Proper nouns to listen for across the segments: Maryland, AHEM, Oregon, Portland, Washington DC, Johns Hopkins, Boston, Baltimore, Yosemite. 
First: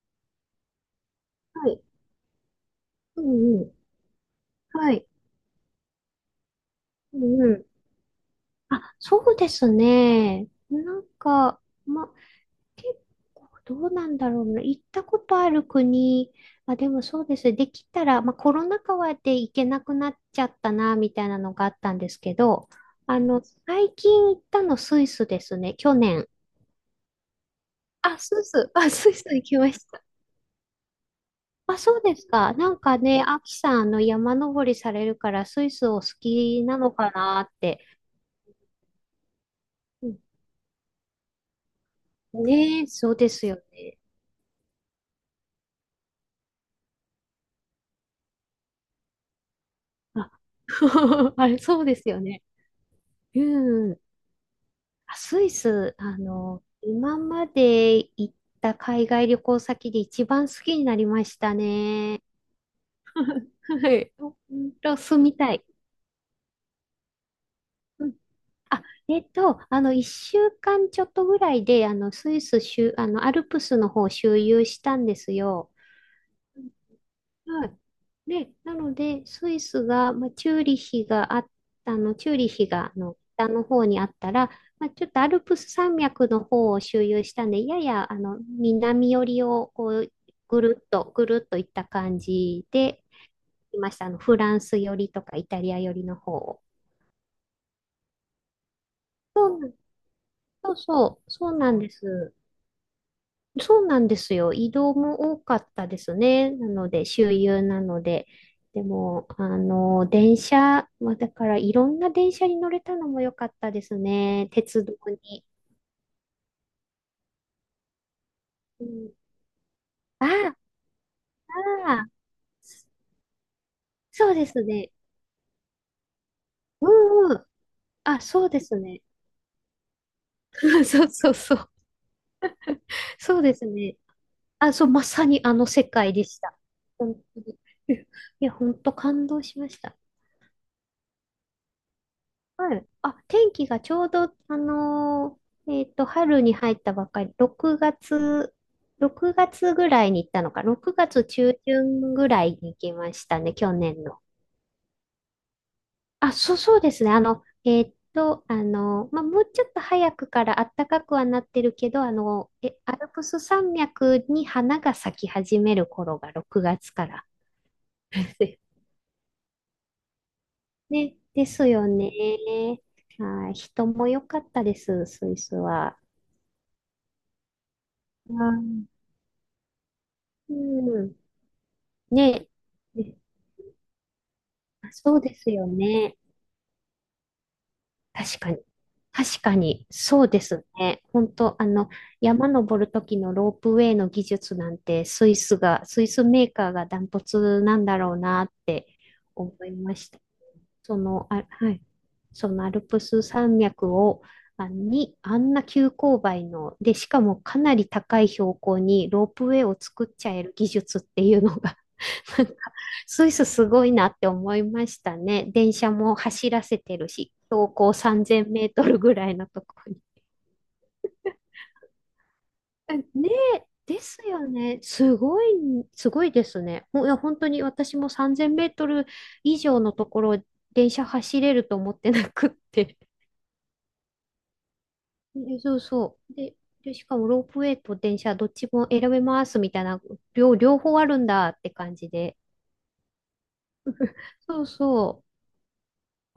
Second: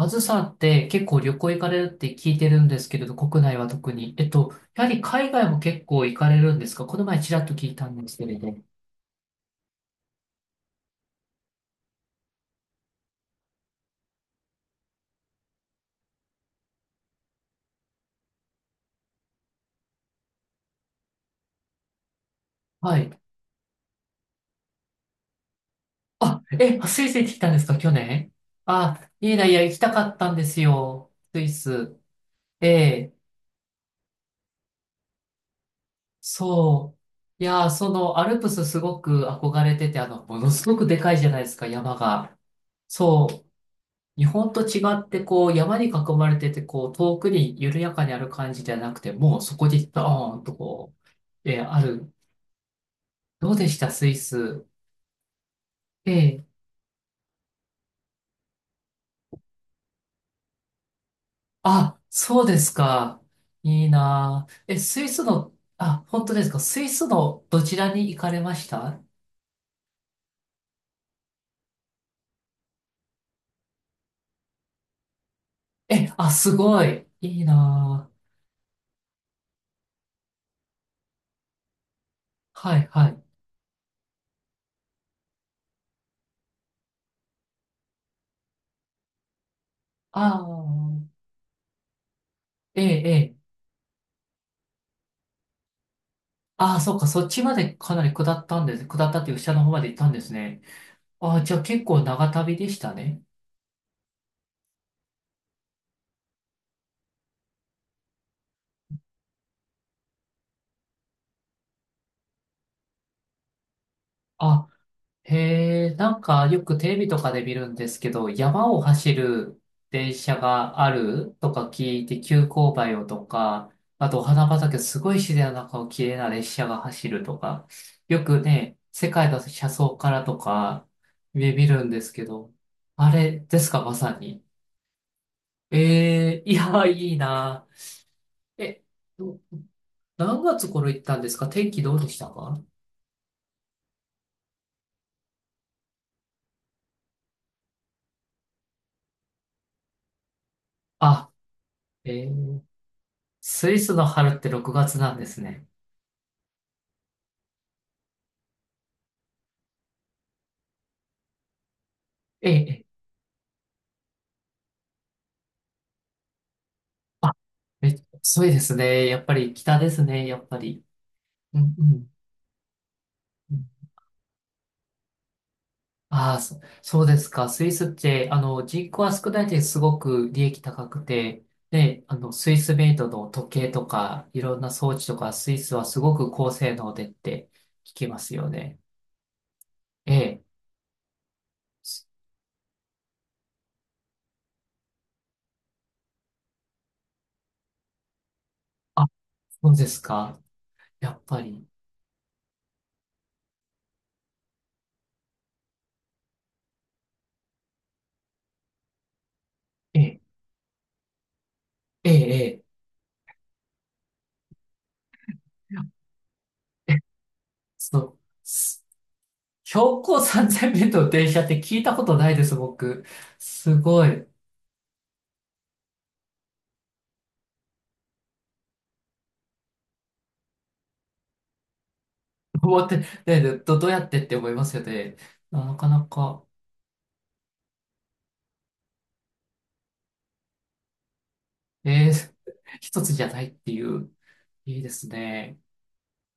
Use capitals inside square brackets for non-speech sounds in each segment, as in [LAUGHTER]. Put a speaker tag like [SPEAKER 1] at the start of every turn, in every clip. [SPEAKER 1] あずさんって結構旅行行か
[SPEAKER 2] は
[SPEAKER 1] れ
[SPEAKER 2] い。
[SPEAKER 1] るって聞いてるんですけれど、
[SPEAKER 2] う
[SPEAKER 1] 国内
[SPEAKER 2] んう
[SPEAKER 1] は
[SPEAKER 2] ん。
[SPEAKER 1] 特に。やは
[SPEAKER 2] は
[SPEAKER 1] り
[SPEAKER 2] い。
[SPEAKER 1] 海外も結構行かれるんですか？この
[SPEAKER 2] う
[SPEAKER 1] 前ちら
[SPEAKER 2] ん
[SPEAKER 1] っと
[SPEAKER 2] う
[SPEAKER 1] 聞い
[SPEAKER 2] ん。
[SPEAKER 1] たんですけれど。
[SPEAKER 2] あ、そうですね。ま、結構どうなんだろうな。行ったことある国、あ、でもそうです。できたら、コロナ禍で行けなくなっちゃったな、みたいなのがあったんですけど、
[SPEAKER 1] はい。
[SPEAKER 2] 最近行ったのスイスですね。去年。
[SPEAKER 1] あ、え、スイス行ってきたんですか？去
[SPEAKER 2] あ、
[SPEAKER 1] 年？
[SPEAKER 2] スイス。あ、
[SPEAKER 1] あ、
[SPEAKER 2] スイス
[SPEAKER 1] いい
[SPEAKER 2] 行
[SPEAKER 1] な、い
[SPEAKER 2] き
[SPEAKER 1] や、
[SPEAKER 2] ま
[SPEAKER 1] 行き
[SPEAKER 2] し
[SPEAKER 1] た
[SPEAKER 2] た。
[SPEAKER 1] かったんですよ。スイ
[SPEAKER 2] あ、
[SPEAKER 1] ス。
[SPEAKER 2] そうですか。
[SPEAKER 1] え
[SPEAKER 2] なんか
[SPEAKER 1] え、
[SPEAKER 2] ね、アキさん、山登りされるから、スイスお好きなの
[SPEAKER 1] そ
[SPEAKER 2] かな
[SPEAKER 1] う。い
[SPEAKER 2] っ
[SPEAKER 1] やー、
[SPEAKER 2] て。
[SPEAKER 1] その、アルプスすごく憧れてて、ものすごくでかいじゃないですか、山が。
[SPEAKER 2] ねえ、そう
[SPEAKER 1] そ
[SPEAKER 2] です
[SPEAKER 1] う。
[SPEAKER 2] よね。
[SPEAKER 1] 日本と違って、こう、山に囲まれてて、こう、遠くに緩やかにある感じじゃなくて、もうそこにド
[SPEAKER 2] あ、
[SPEAKER 1] ーンとこ
[SPEAKER 2] [LAUGHS] あ
[SPEAKER 1] う、
[SPEAKER 2] れ、そ
[SPEAKER 1] あ
[SPEAKER 2] うです
[SPEAKER 1] る。
[SPEAKER 2] よね。
[SPEAKER 1] どうでした、
[SPEAKER 2] うん。
[SPEAKER 1] スイス。
[SPEAKER 2] あスイス、
[SPEAKER 1] ええ。
[SPEAKER 2] 今まで行った海外旅行先で一番好きになりました
[SPEAKER 1] あ、
[SPEAKER 2] ね。
[SPEAKER 1] そうですか。いい
[SPEAKER 2] はい。ほ
[SPEAKER 1] なあ。
[SPEAKER 2] ん
[SPEAKER 1] え、
[SPEAKER 2] と、
[SPEAKER 1] スイス
[SPEAKER 2] 住みた
[SPEAKER 1] の、
[SPEAKER 2] い。
[SPEAKER 1] あ、本当ですか。スイスのどちら
[SPEAKER 2] う
[SPEAKER 1] に
[SPEAKER 2] ん。
[SPEAKER 1] 行かれまし
[SPEAKER 2] あ、
[SPEAKER 1] た？
[SPEAKER 2] 一週間ちょっとぐらいで、あの、スイス周、あの、アルプスの方を周遊したんですよ。
[SPEAKER 1] え、あ、すごい。いい
[SPEAKER 2] はい。
[SPEAKER 1] な
[SPEAKER 2] で、なので、スイスが、チューリ
[SPEAKER 1] あ。
[SPEAKER 2] ヒ
[SPEAKER 1] はい、
[SPEAKER 2] が、
[SPEAKER 1] はい。
[SPEAKER 2] 北の方にあったら、ちょっとアルプス山脈の方を周遊したんで、やや、南寄りを、
[SPEAKER 1] ああ、
[SPEAKER 2] ぐるっといった感じ
[SPEAKER 1] ええ、
[SPEAKER 2] で、
[SPEAKER 1] ええ。
[SPEAKER 2] いました。フランス寄りとか、イタリア寄りの方を。
[SPEAKER 1] ああ、そっか。そっちまでかなり下ったんです。下ったっていう下の方まで行ったんですね。
[SPEAKER 2] そうそう、
[SPEAKER 1] ああ、
[SPEAKER 2] そ
[SPEAKER 1] じゃ
[SPEAKER 2] う
[SPEAKER 1] あ
[SPEAKER 2] なん
[SPEAKER 1] 結
[SPEAKER 2] で
[SPEAKER 1] 構長
[SPEAKER 2] す。
[SPEAKER 1] 旅でしたね。
[SPEAKER 2] そうなんですよ。移動も多かったですね。なので、周遊なので。でも、あの、電車、まあ、だからいろんな電車に乗れたのも良かったですね。
[SPEAKER 1] あ、
[SPEAKER 2] 鉄道に。
[SPEAKER 1] へえ、なんかよくテレビとかで見るんですけど、山を
[SPEAKER 2] うん、
[SPEAKER 1] 走る電
[SPEAKER 2] あ
[SPEAKER 1] 車
[SPEAKER 2] あ、
[SPEAKER 1] があるとか聞い
[SPEAKER 2] ああ、
[SPEAKER 1] て、急勾配をとか、あとお
[SPEAKER 2] そうで
[SPEAKER 1] 花
[SPEAKER 2] す
[SPEAKER 1] 畑、
[SPEAKER 2] ね。
[SPEAKER 1] すごい自然の中を綺麗な列車が
[SPEAKER 2] う
[SPEAKER 1] 走る
[SPEAKER 2] んう
[SPEAKER 1] と
[SPEAKER 2] ん。
[SPEAKER 1] か、
[SPEAKER 2] あ、
[SPEAKER 1] よく
[SPEAKER 2] そうで
[SPEAKER 1] ね、
[SPEAKER 2] すね。
[SPEAKER 1] 世界の車窓からと
[SPEAKER 2] [LAUGHS]
[SPEAKER 1] か
[SPEAKER 2] そうそう
[SPEAKER 1] 見
[SPEAKER 2] そ
[SPEAKER 1] 見
[SPEAKER 2] う。
[SPEAKER 1] るんですけど、あ
[SPEAKER 2] そ
[SPEAKER 1] れ
[SPEAKER 2] うで
[SPEAKER 1] で
[SPEAKER 2] す
[SPEAKER 1] すか、ま
[SPEAKER 2] ね。
[SPEAKER 1] さに。
[SPEAKER 2] あ、そう、まさにあの世界でし
[SPEAKER 1] ええ、い
[SPEAKER 2] た。
[SPEAKER 1] や、い
[SPEAKER 2] 本
[SPEAKER 1] い
[SPEAKER 2] 当に。
[SPEAKER 1] な。
[SPEAKER 2] [LAUGHS] いや、本
[SPEAKER 1] え、
[SPEAKER 2] 当感動しました。
[SPEAKER 1] 何月頃行ったんですか？天気どうでしたか？
[SPEAKER 2] はい。あ、天気がちょうど、春に入ったばっかり、6月、6月ぐらいに行ったのか、6月
[SPEAKER 1] あ、
[SPEAKER 2] 中旬
[SPEAKER 1] え
[SPEAKER 2] ぐらい
[SPEAKER 1] ー
[SPEAKER 2] に行きましたね、
[SPEAKER 1] ス
[SPEAKER 2] 去
[SPEAKER 1] イス
[SPEAKER 2] 年
[SPEAKER 1] の
[SPEAKER 2] の。
[SPEAKER 1] 春って6月なんですね。
[SPEAKER 2] あ、そうそうですね。もうちょっと早くから暖かくはなってるけど、
[SPEAKER 1] ええ、ええ
[SPEAKER 2] アルプス山脈に花が咲き始める頃が6月から。
[SPEAKER 1] あ、めっちゃ強いです
[SPEAKER 2] [LAUGHS]
[SPEAKER 1] ね。やっぱり北ですね、やっぱり。
[SPEAKER 2] ね、で
[SPEAKER 1] う
[SPEAKER 2] す
[SPEAKER 1] ん、う
[SPEAKER 2] よ
[SPEAKER 1] ん。
[SPEAKER 2] ね。は
[SPEAKER 1] う
[SPEAKER 2] い、
[SPEAKER 1] ん、
[SPEAKER 2] 人も良かったです、スイスは。
[SPEAKER 1] ああ、そ、そうですか。スイスって、
[SPEAKER 2] はい、
[SPEAKER 1] 人口は少ないですごく利
[SPEAKER 2] う
[SPEAKER 1] 益高く
[SPEAKER 2] ん。
[SPEAKER 1] て、で、
[SPEAKER 2] ね
[SPEAKER 1] スイスメイ
[SPEAKER 2] え。
[SPEAKER 1] ド
[SPEAKER 2] ね、
[SPEAKER 1] の時計とか、いろんな装
[SPEAKER 2] あ、
[SPEAKER 1] 置
[SPEAKER 2] そ
[SPEAKER 1] と
[SPEAKER 2] う
[SPEAKER 1] か、
[SPEAKER 2] です
[SPEAKER 1] スイ
[SPEAKER 2] よ
[SPEAKER 1] スはすご
[SPEAKER 2] ね。
[SPEAKER 1] く高性能でって聞きます
[SPEAKER 2] 確
[SPEAKER 1] よ
[SPEAKER 2] かに。
[SPEAKER 1] ね。
[SPEAKER 2] 確かに。
[SPEAKER 1] え
[SPEAKER 2] そうで
[SPEAKER 1] え。
[SPEAKER 2] すね。本当、山登る時のロープウェイの技術なんて、スイスメーカーがダントツなんだろうなって
[SPEAKER 1] あ、
[SPEAKER 2] 思
[SPEAKER 1] そ
[SPEAKER 2] い
[SPEAKER 1] うで
[SPEAKER 2] ま
[SPEAKER 1] す
[SPEAKER 2] した。
[SPEAKER 1] か。
[SPEAKER 2] そ
[SPEAKER 1] やっ
[SPEAKER 2] の、
[SPEAKER 1] ぱ
[SPEAKER 2] あ、
[SPEAKER 1] り。
[SPEAKER 2] はい。そのアルプス山脈を、あ、に、あんな急勾配の、で、しかもかなり高い標高にロープウェイを
[SPEAKER 1] え
[SPEAKER 2] 作っ
[SPEAKER 1] え、
[SPEAKER 2] ちゃえる技術っていうのが
[SPEAKER 1] え
[SPEAKER 2] [LAUGHS] なんか、
[SPEAKER 1] え、
[SPEAKER 2] スイスすごいなって思いましたね。電車
[SPEAKER 1] え
[SPEAKER 2] も走らせ
[SPEAKER 1] え。
[SPEAKER 2] て
[SPEAKER 1] え、
[SPEAKER 2] るし、標高
[SPEAKER 1] その、
[SPEAKER 2] 3000メート
[SPEAKER 1] す
[SPEAKER 2] ルぐらいのところに。
[SPEAKER 1] 標高3000メートルの電車って聞いたことないです、僕。
[SPEAKER 2] ねえ、
[SPEAKER 1] す
[SPEAKER 2] で
[SPEAKER 1] ご
[SPEAKER 2] す
[SPEAKER 1] い。
[SPEAKER 2] よね。すごい、すごいですね。ほいや、本当に私も3000メートル以上のところ、電車走れると思ってなくっ
[SPEAKER 1] 思っ
[SPEAKER 2] て、
[SPEAKER 1] て、ねで、ど、どうやってって思いますよね。
[SPEAKER 2] で、
[SPEAKER 1] な
[SPEAKER 2] そ
[SPEAKER 1] な
[SPEAKER 2] う
[SPEAKER 1] かな
[SPEAKER 2] そう。
[SPEAKER 1] か、
[SPEAKER 2] で、しかもロープウェイと電車どっちも選べますみたいな、両方あるんだって感じ
[SPEAKER 1] えー、
[SPEAKER 2] で。
[SPEAKER 1] [LAUGHS] 一つじゃないっていう、
[SPEAKER 2] そう
[SPEAKER 1] いいです
[SPEAKER 2] そ
[SPEAKER 1] ね。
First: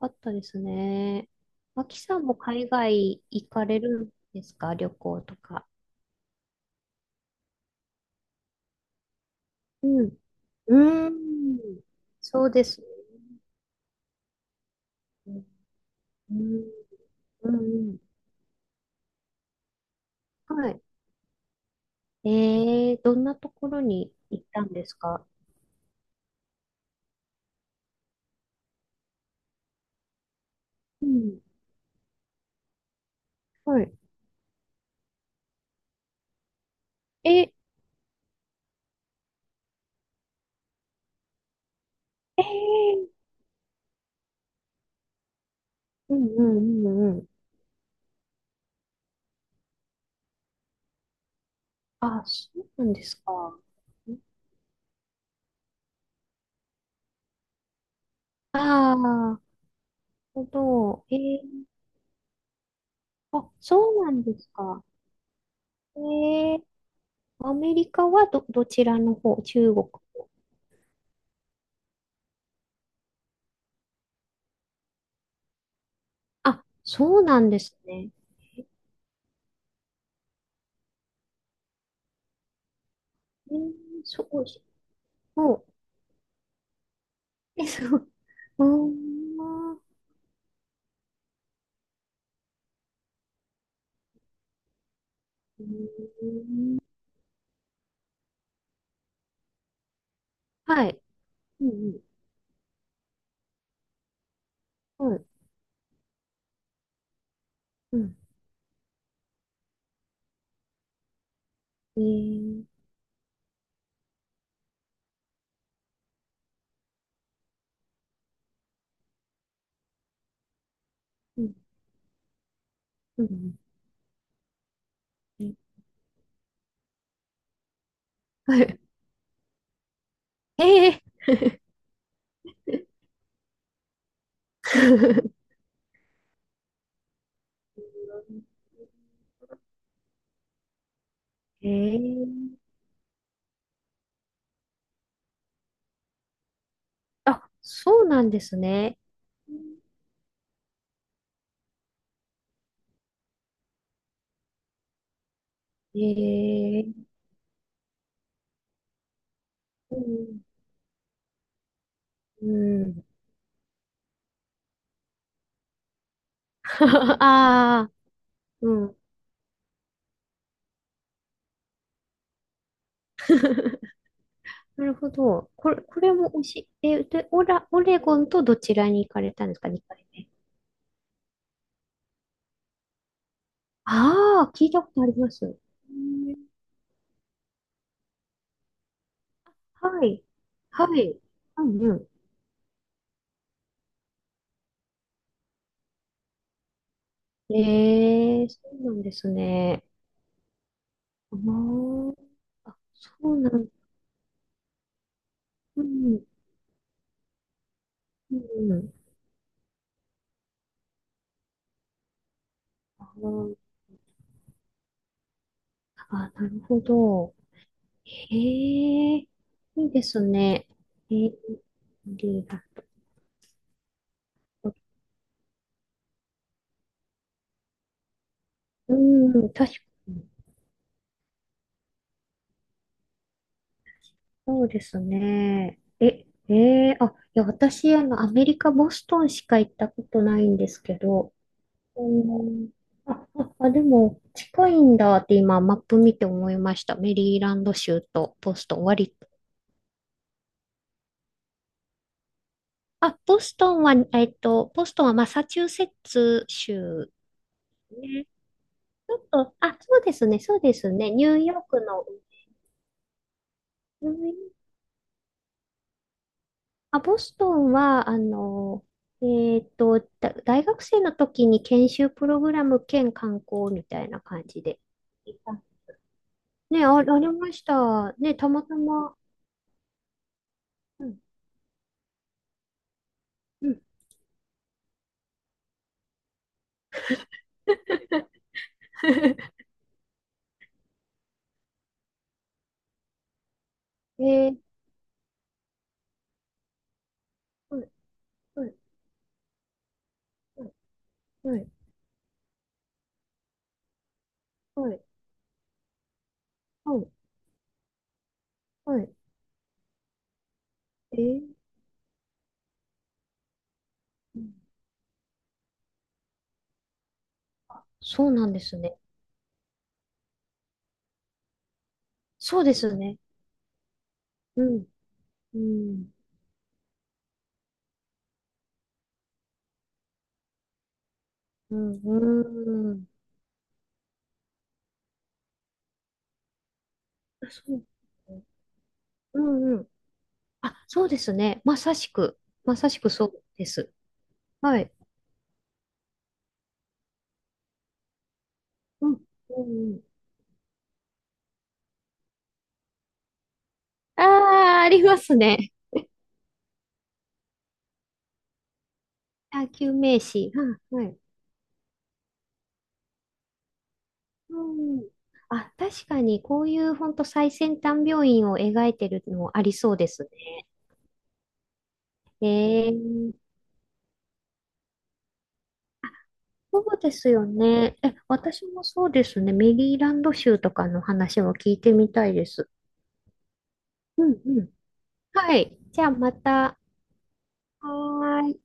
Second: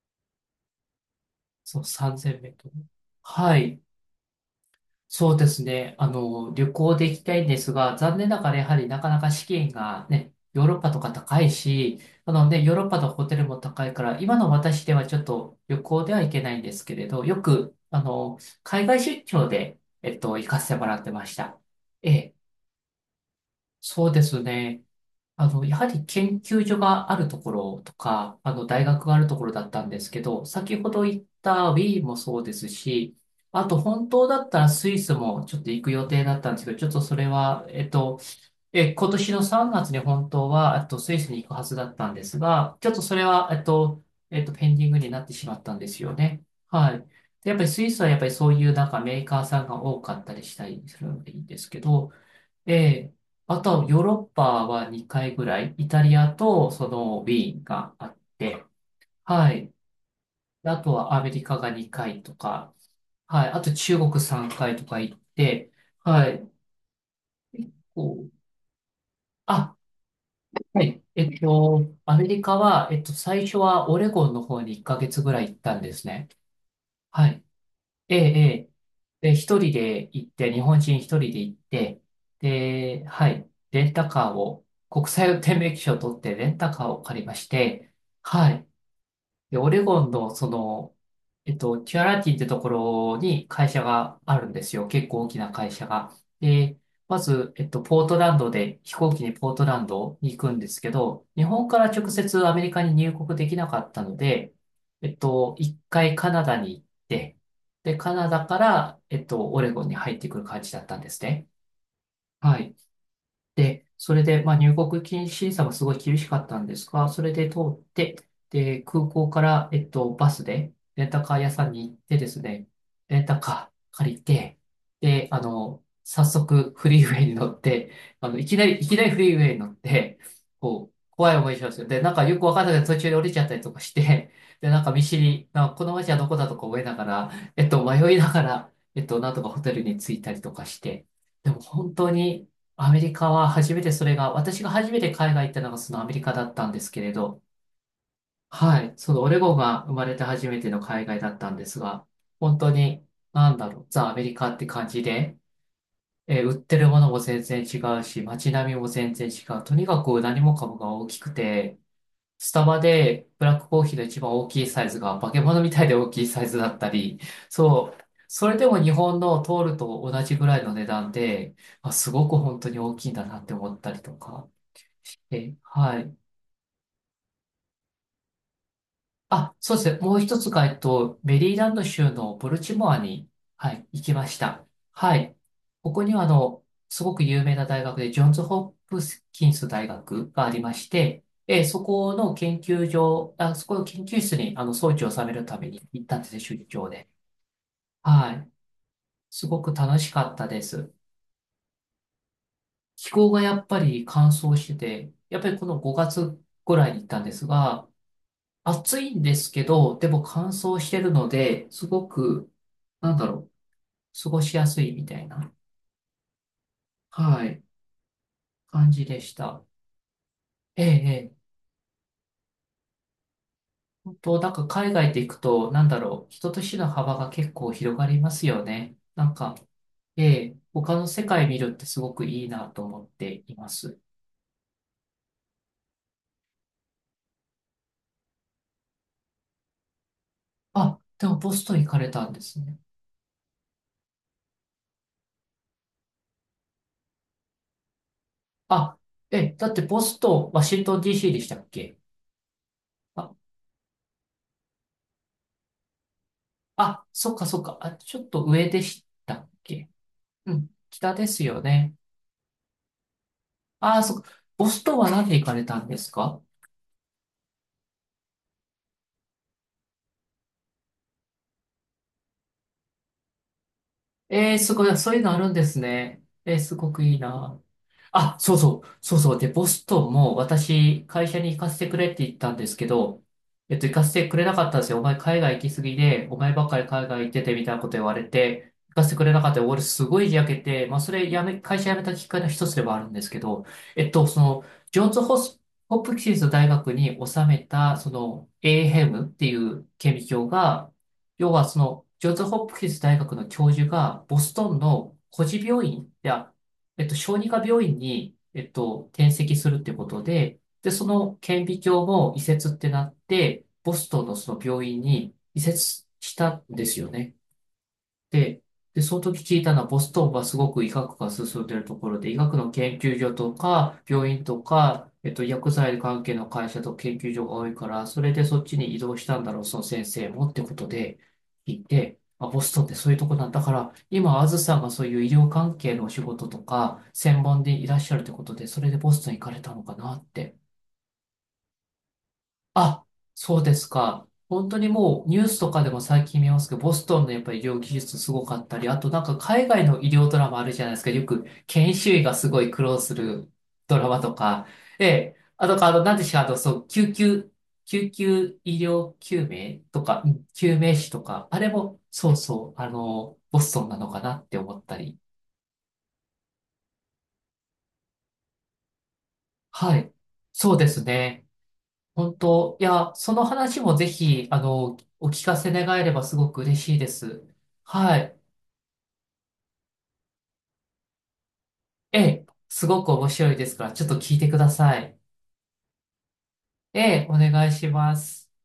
[SPEAKER 2] う。あったですね。
[SPEAKER 1] そう、
[SPEAKER 2] マキ
[SPEAKER 1] 3000
[SPEAKER 2] さんも
[SPEAKER 1] メー
[SPEAKER 2] 海
[SPEAKER 1] トル。
[SPEAKER 2] 外行
[SPEAKER 1] は
[SPEAKER 2] かれ
[SPEAKER 1] い。
[SPEAKER 2] るんですか？旅行
[SPEAKER 1] そ
[SPEAKER 2] と
[SPEAKER 1] うです
[SPEAKER 2] か。
[SPEAKER 1] ね。旅行で行きたいんですが、残念ながらやはりなかなか資金
[SPEAKER 2] う
[SPEAKER 1] が
[SPEAKER 2] ん。
[SPEAKER 1] ね、ヨーロッパと
[SPEAKER 2] うー
[SPEAKER 1] か高い
[SPEAKER 2] ん。
[SPEAKER 1] し、あ
[SPEAKER 2] そ
[SPEAKER 1] の
[SPEAKER 2] う
[SPEAKER 1] ね、
[SPEAKER 2] で
[SPEAKER 1] ヨー
[SPEAKER 2] す
[SPEAKER 1] ロッパのホテルも高いから、今の私ではちょっ
[SPEAKER 2] ね。
[SPEAKER 1] と旅行では行
[SPEAKER 2] う
[SPEAKER 1] けないん
[SPEAKER 2] ん。
[SPEAKER 1] ですけれど、よ
[SPEAKER 2] うん
[SPEAKER 1] く、
[SPEAKER 2] うん。
[SPEAKER 1] 海外出張で、行かせ
[SPEAKER 2] は
[SPEAKER 1] て
[SPEAKER 2] い。
[SPEAKER 1] もらってました。ええ、
[SPEAKER 2] どんなところ
[SPEAKER 1] そう
[SPEAKER 2] に
[SPEAKER 1] です
[SPEAKER 2] 行ったん
[SPEAKER 1] ね。
[SPEAKER 2] ですか？
[SPEAKER 1] やはり研究所があるところとか、大学があるところだったんですけど、先ほど
[SPEAKER 2] う
[SPEAKER 1] 言っ
[SPEAKER 2] ん。
[SPEAKER 1] た Wii もそうですし、あ
[SPEAKER 2] は
[SPEAKER 1] と
[SPEAKER 2] い。
[SPEAKER 1] 本当だったらスイスもちょっと行く予定だったんですけど、ちょっとそれ
[SPEAKER 2] え、え
[SPEAKER 1] は、今年の3月に本当は、スイスに行くはずだったんです
[SPEAKER 2] ー、
[SPEAKER 1] が、ちょっとそれは、ペンディングになってしまったんですよ
[SPEAKER 2] うんう
[SPEAKER 1] ね。
[SPEAKER 2] んう
[SPEAKER 1] はい。
[SPEAKER 2] んうん。
[SPEAKER 1] でやっぱりスイスはやっぱりそういうなんかメーカーさんが多かったりしたりするのでいいんですけど、
[SPEAKER 2] あ、そう
[SPEAKER 1] え
[SPEAKER 2] なんで
[SPEAKER 1] え、
[SPEAKER 2] すか。
[SPEAKER 1] あと、ヨーロッパは2回ぐらい、イタリアとそのウィーンがあって、
[SPEAKER 2] ああ、なる
[SPEAKER 1] はい。
[SPEAKER 2] ほ
[SPEAKER 1] であと
[SPEAKER 2] ど。
[SPEAKER 1] は
[SPEAKER 2] え
[SPEAKER 1] アメリカ
[SPEAKER 2] ー、
[SPEAKER 1] が2回とか、
[SPEAKER 2] あ、
[SPEAKER 1] はい。あと中
[SPEAKER 2] そうな
[SPEAKER 1] 国
[SPEAKER 2] んです
[SPEAKER 1] 3回
[SPEAKER 2] か。
[SPEAKER 1] とか行って、
[SPEAKER 2] え
[SPEAKER 1] はい。
[SPEAKER 2] ー、ア
[SPEAKER 1] 結
[SPEAKER 2] メリカは、
[SPEAKER 1] 構、
[SPEAKER 2] どちらの方、中
[SPEAKER 1] あ、
[SPEAKER 2] 国。
[SPEAKER 1] はい。アメリカは、最初はオレゴンの方に1ヶ月ぐらい行ったんですね。
[SPEAKER 2] あ、そう
[SPEAKER 1] は
[SPEAKER 2] な
[SPEAKER 1] い。
[SPEAKER 2] んですね。
[SPEAKER 1] ええ、ええ。で、一人で行って、日本人一人で行って、で、はい、
[SPEAKER 2] えー、
[SPEAKER 1] レンタ
[SPEAKER 2] そ
[SPEAKER 1] カー
[SPEAKER 2] う、
[SPEAKER 1] を、国際運
[SPEAKER 2] そ
[SPEAKER 1] 転
[SPEAKER 2] う、
[SPEAKER 1] 免許証を取ってレンタカーを借りまし
[SPEAKER 2] え、
[SPEAKER 1] て、
[SPEAKER 2] そう、
[SPEAKER 1] は
[SPEAKER 2] うー
[SPEAKER 1] い、で、オ
[SPEAKER 2] ん、う
[SPEAKER 1] レゴンの、その、キュアラティってところに会社があるんですよ。結構大きな
[SPEAKER 2] ー
[SPEAKER 1] 会社が。
[SPEAKER 2] ん、
[SPEAKER 1] で、まず、ポートランドで、飛行機にポートランドに行くんです
[SPEAKER 2] は
[SPEAKER 1] け
[SPEAKER 2] い、
[SPEAKER 1] ど、日
[SPEAKER 2] う
[SPEAKER 1] 本から
[SPEAKER 2] ん、
[SPEAKER 1] 直接アメリカに入国できなかったので、
[SPEAKER 2] うん、
[SPEAKER 1] 一回カナダに行って、で、
[SPEAKER 2] うん、う
[SPEAKER 1] カ
[SPEAKER 2] ん、
[SPEAKER 1] ナダから、オレゴンに入ってくる感じだったんですね。
[SPEAKER 2] え
[SPEAKER 1] は
[SPEAKER 2] ー、
[SPEAKER 1] い。で、それで、まあ、入国禁止さがすごい厳しかったんですが、それで通って、で、空港から、バスで、レンタカー
[SPEAKER 2] う
[SPEAKER 1] 屋
[SPEAKER 2] ん、
[SPEAKER 1] さんに行ってですね、レ
[SPEAKER 2] う
[SPEAKER 1] ンタ
[SPEAKER 2] ん、
[SPEAKER 1] カー借りて、で、
[SPEAKER 2] うん、
[SPEAKER 1] 早速フリーウェイに乗って、あの、いき
[SPEAKER 2] は
[SPEAKER 1] なり、
[SPEAKER 2] い、
[SPEAKER 1] いきなりフリーウェイに乗って、こう、
[SPEAKER 2] え
[SPEAKER 1] 怖い思いしますよ。で、なんかよくわかんないけど途
[SPEAKER 2] ー、
[SPEAKER 1] 中で降りちゃったりとかして、で、なんか見知り、
[SPEAKER 2] [LAUGHS]
[SPEAKER 1] なんかこの街はどこだとか覚えながら、迷いながら、なんとかホテルに着いたりとかして、でも
[SPEAKER 2] え
[SPEAKER 1] 本当に、
[SPEAKER 2] ー、
[SPEAKER 1] アメリカは初めてそれが、私が初めて海外行ったのがそのアメリカだったんですけれど、
[SPEAKER 2] あ、そうなんです
[SPEAKER 1] はい、
[SPEAKER 2] ね。
[SPEAKER 1] そのオレゴンが生まれて初めての海外だったんですが、本当に、なんだろう、ザ・アメリカって感じで、売って
[SPEAKER 2] え
[SPEAKER 1] るもの
[SPEAKER 2] ー、
[SPEAKER 1] も全然違うし、街並みも全然違う。とに
[SPEAKER 2] う
[SPEAKER 1] かく何
[SPEAKER 2] ん
[SPEAKER 1] もかもが大きくて、
[SPEAKER 2] う
[SPEAKER 1] スタバ
[SPEAKER 2] ん。
[SPEAKER 1] でブラックコーヒーの一番大きいサイズが化け物みたいで大きいサイズだったり、
[SPEAKER 2] [LAUGHS] ああ、
[SPEAKER 1] そう、それで
[SPEAKER 2] う
[SPEAKER 1] も日
[SPEAKER 2] ん。
[SPEAKER 1] 本の通ると同じぐらいの値段で、まあ、すごく本当に大きいんだなって思った
[SPEAKER 2] [LAUGHS]
[SPEAKER 1] りとか。
[SPEAKER 2] なるほど。
[SPEAKER 1] え、
[SPEAKER 2] こ
[SPEAKER 1] は
[SPEAKER 2] れ
[SPEAKER 1] い。
[SPEAKER 2] も美味しい。え、で、オレゴンとどちらに行かれたん
[SPEAKER 1] あ、
[SPEAKER 2] ですか、
[SPEAKER 1] そうです
[SPEAKER 2] 2
[SPEAKER 1] ね。
[SPEAKER 2] 回
[SPEAKER 1] もう
[SPEAKER 2] 目。
[SPEAKER 1] 一つが、メリーランド州のボルチモアに、はい、行きまし
[SPEAKER 2] ああ、聞
[SPEAKER 1] た。
[SPEAKER 2] いたことあ
[SPEAKER 1] は
[SPEAKER 2] りま
[SPEAKER 1] い。
[SPEAKER 2] す。
[SPEAKER 1] こ
[SPEAKER 2] う
[SPEAKER 1] こには、
[SPEAKER 2] ん、
[SPEAKER 1] すごく有名な大学で、ジョンズ・ホップキンス大
[SPEAKER 2] はい。
[SPEAKER 1] 学がありま
[SPEAKER 2] は
[SPEAKER 1] し
[SPEAKER 2] い。
[SPEAKER 1] て、
[SPEAKER 2] う
[SPEAKER 1] そ
[SPEAKER 2] んうん。
[SPEAKER 1] この研究所、あ、そこの研究室に、装置を収めるために行ったんですね、出張で。は
[SPEAKER 2] ええ、
[SPEAKER 1] い。
[SPEAKER 2] そうなんです
[SPEAKER 1] すごく
[SPEAKER 2] ね。
[SPEAKER 1] 楽しかったです。
[SPEAKER 2] あー、あ、
[SPEAKER 1] 気候
[SPEAKER 2] そう
[SPEAKER 1] が
[SPEAKER 2] な
[SPEAKER 1] やっ
[SPEAKER 2] ん、
[SPEAKER 1] ぱり乾燥してて、やっぱりこの
[SPEAKER 2] う
[SPEAKER 1] 5
[SPEAKER 2] ん、
[SPEAKER 1] 月ぐらいに行ったんですが、
[SPEAKER 2] うん。
[SPEAKER 1] 暑いんですけど、でも乾燥してるので、すごく、
[SPEAKER 2] あ
[SPEAKER 1] なんだろう、
[SPEAKER 2] ー、
[SPEAKER 1] 過ごしやすいみたいな、
[SPEAKER 2] あ、なるほど。
[SPEAKER 1] はい、
[SPEAKER 2] へえ、
[SPEAKER 1] 感じで
[SPEAKER 2] い
[SPEAKER 1] した。
[SPEAKER 2] いですね。
[SPEAKER 1] ええ、え
[SPEAKER 2] えー、
[SPEAKER 1] え。
[SPEAKER 2] リーダー。
[SPEAKER 1] 本当、なんか海外で行くと、なんだろう、人と死の幅が結構広がりますよ
[SPEAKER 2] う
[SPEAKER 1] ね。なん
[SPEAKER 2] ん、
[SPEAKER 1] か、
[SPEAKER 2] 確か
[SPEAKER 1] え
[SPEAKER 2] に。
[SPEAKER 1] え、他の世界見るってすごくいいなと思っています。
[SPEAKER 2] そうですね。え、えー、あ、いや、私、アメリカ、ボストンしか行ったことないんですけ
[SPEAKER 1] あ、で
[SPEAKER 2] ど、
[SPEAKER 1] もボストン行か
[SPEAKER 2] う
[SPEAKER 1] れたんです
[SPEAKER 2] ん、
[SPEAKER 1] ね。
[SPEAKER 2] あ、あ、あでも、近いんだって今、マップ見て思いました。メリーランド州とボストン、
[SPEAKER 1] あ、
[SPEAKER 2] 割と。
[SPEAKER 1] えだってボストン、ワシントン DC でしたっけ？あ、
[SPEAKER 2] ボストンはマサチューセッツ
[SPEAKER 1] あ、
[SPEAKER 2] 州
[SPEAKER 1] そっかそっか、あ、ちょ
[SPEAKER 2] ね。
[SPEAKER 1] っと上でし
[SPEAKER 2] ちょっ
[SPEAKER 1] たっ
[SPEAKER 2] と、あ、
[SPEAKER 1] け？
[SPEAKER 2] そうですね、
[SPEAKER 1] う
[SPEAKER 2] そう
[SPEAKER 1] ん、
[SPEAKER 2] ですね。
[SPEAKER 1] 北
[SPEAKER 2] ニ
[SPEAKER 1] で
[SPEAKER 2] ュー
[SPEAKER 1] す
[SPEAKER 2] ヨ
[SPEAKER 1] よ
[SPEAKER 2] ーク
[SPEAKER 1] ね。
[SPEAKER 2] の、
[SPEAKER 1] ああ、
[SPEAKER 2] ニュー
[SPEAKER 1] そっか。
[SPEAKER 2] ヨ
[SPEAKER 1] ボストンは何で行かれたんですか？
[SPEAKER 2] あ、ボストンは、大学生の時に研修プログラム兼観光みたいな感
[SPEAKER 1] ええー、
[SPEAKER 2] じ
[SPEAKER 1] す
[SPEAKER 2] で
[SPEAKER 1] ごい、そういうの
[SPEAKER 2] 行
[SPEAKER 1] あ
[SPEAKER 2] っ
[SPEAKER 1] る
[SPEAKER 2] た。
[SPEAKER 1] ん
[SPEAKER 2] あ、
[SPEAKER 1] ですね。えー、す
[SPEAKER 2] ね、
[SPEAKER 1] ごく
[SPEAKER 2] あり
[SPEAKER 1] いい
[SPEAKER 2] ま
[SPEAKER 1] な。
[SPEAKER 2] した。ね、
[SPEAKER 1] あ、
[SPEAKER 2] た
[SPEAKER 1] そう
[SPEAKER 2] また
[SPEAKER 1] そう、
[SPEAKER 2] ま。
[SPEAKER 1] そうそう。で、ボストンも
[SPEAKER 2] う
[SPEAKER 1] 私、
[SPEAKER 2] ん、
[SPEAKER 1] 会社に行かせてくれって言ったんですけど、
[SPEAKER 2] うん。
[SPEAKER 1] 行かせてくれなかったんですよ。お前海外行きすぎで、お前ばっかり海外行っててみたいなこと言われて、行かせてくれなかったよ。俺すごい焼けて、まあ、それやめ、会社辞めたきっかけの一つではあるんですけど、えっ
[SPEAKER 2] [LAUGHS]
[SPEAKER 1] と、そ
[SPEAKER 2] えー、
[SPEAKER 1] の、ジョンズホス・ホプキンス大学に収め
[SPEAKER 2] はい、
[SPEAKER 1] た、その、
[SPEAKER 2] はい、
[SPEAKER 1] エーヘムっていう顕微鏡
[SPEAKER 2] はい、
[SPEAKER 1] が、要
[SPEAKER 2] はい、
[SPEAKER 1] はその、ジョンズ・ホプキンス大学の教授が、ボストンの孤児病院、
[SPEAKER 2] はい、
[SPEAKER 1] 小児科病院に、
[SPEAKER 2] はい、
[SPEAKER 1] 転籍するってことで、で、そ
[SPEAKER 2] え
[SPEAKER 1] の
[SPEAKER 2] ー、
[SPEAKER 1] 顕微鏡も移設ってなって、ボストンの
[SPEAKER 2] うん、
[SPEAKER 1] その病院に移設したんですよね。
[SPEAKER 2] そうなんで
[SPEAKER 1] で、
[SPEAKER 2] すね。
[SPEAKER 1] で、その時聞いたのは、ボストンはすごく医学が進んでいるところで、医学
[SPEAKER 2] そう
[SPEAKER 1] の
[SPEAKER 2] です
[SPEAKER 1] 研
[SPEAKER 2] ね。
[SPEAKER 1] 究所とか、病院と
[SPEAKER 2] うん、
[SPEAKER 1] か、
[SPEAKER 2] う
[SPEAKER 1] 薬剤
[SPEAKER 2] ん、
[SPEAKER 1] 関係の会社と研究所が多いから、それでそっちに移動したんだろう、その先生もってことで聞
[SPEAKER 2] う
[SPEAKER 1] い
[SPEAKER 2] ん、
[SPEAKER 1] て、あ、ボストンっ
[SPEAKER 2] う
[SPEAKER 1] て
[SPEAKER 2] ん。
[SPEAKER 1] そういうとこなんだから、今、あずさんがそういう医療関係のお仕事とか、専
[SPEAKER 2] あ、そ
[SPEAKER 1] 門で
[SPEAKER 2] う。
[SPEAKER 1] いらっしゃるってことで、それでボストン行
[SPEAKER 2] う
[SPEAKER 1] かれ
[SPEAKER 2] ん、
[SPEAKER 1] た
[SPEAKER 2] う
[SPEAKER 1] の
[SPEAKER 2] ん。
[SPEAKER 1] かなって。
[SPEAKER 2] あ、そうですね。まさし
[SPEAKER 1] あ、
[SPEAKER 2] くそう
[SPEAKER 1] そう
[SPEAKER 2] で
[SPEAKER 1] です
[SPEAKER 2] す。
[SPEAKER 1] か。本当
[SPEAKER 2] は
[SPEAKER 1] に
[SPEAKER 2] い。
[SPEAKER 1] もうニュースとかでも最近見ますけど、ボストンのやっぱり医療技術すごかったり、あと
[SPEAKER 2] う
[SPEAKER 1] な
[SPEAKER 2] ん。
[SPEAKER 1] んか
[SPEAKER 2] う
[SPEAKER 1] 海外の
[SPEAKER 2] ん。
[SPEAKER 1] 医療ドラマあるじゃないですか。よく研修医がすごい苦労するドラマ
[SPEAKER 2] あ
[SPEAKER 1] とか。
[SPEAKER 2] あ、あり
[SPEAKER 1] え
[SPEAKER 2] ます
[SPEAKER 1] え。あ
[SPEAKER 2] ね。
[SPEAKER 1] とか、なんでしょう、そう、救急医療救
[SPEAKER 2] あ、
[SPEAKER 1] 命
[SPEAKER 2] 救
[SPEAKER 1] と
[SPEAKER 2] 命
[SPEAKER 1] か、うん
[SPEAKER 2] 士。は
[SPEAKER 1] 救命
[SPEAKER 2] い。は
[SPEAKER 1] 士
[SPEAKER 2] い。
[SPEAKER 1] とか、あれも、そうそう、ボストンなのかなっ
[SPEAKER 2] う
[SPEAKER 1] て思った
[SPEAKER 2] ん。
[SPEAKER 1] り。
[SPEAKER 2] あ、確かに、こういう本当最先端病院を描いてるのありそ
[SPEAKER 1] は
[SPEAKER 2] うで
[SPEAKER 1] い。
[SPEAKER 2] すね。
[SPEAKER 1] そうですね。本
[SPEAKER 2] え
[SPEAKER 1] 当、いや、その
[SPEAKER 2] え、
[SPEAKER 1] 話もぜひ、お聞かせ願えればすごく
[SPEAKER 2] そ
[SPEAKER 1] 嬉
[SPEAKER 2] う
[SPEAKER 1] しいで
[SPEAKER 2] です
[SPEAKER 1] す。
[SPEAKER 2] よね。え、
[SPEAKER 1] はい。
[SPEAKER 2] 私もそうですね。メリーランド州とかの話も聞いてみ
[SPEAKER 1] え
[SPEAKER 2] たい
[SPEAKER 1] え、
[SPEAKER 2] です。
[SPEAKER 1] すごく面白いですから、ちょっと
[SPEAKER 2] う
[SPEAKER 1] 聞い
[SPEAKER 2] ん
[SPEAKER 1] てく
[SPEAKER 2] う
[SPEAKER 1] だ
[SPEAKER 2] ん。
[SPEAKER 1] さい。
[SPEAKER 2] はい。じゃあまた。
[SPEAKER 1] ええ、お願いしま
[SPEAKER 2] はー
[SPEAKER 1] す。
[SPEAKER 2] い。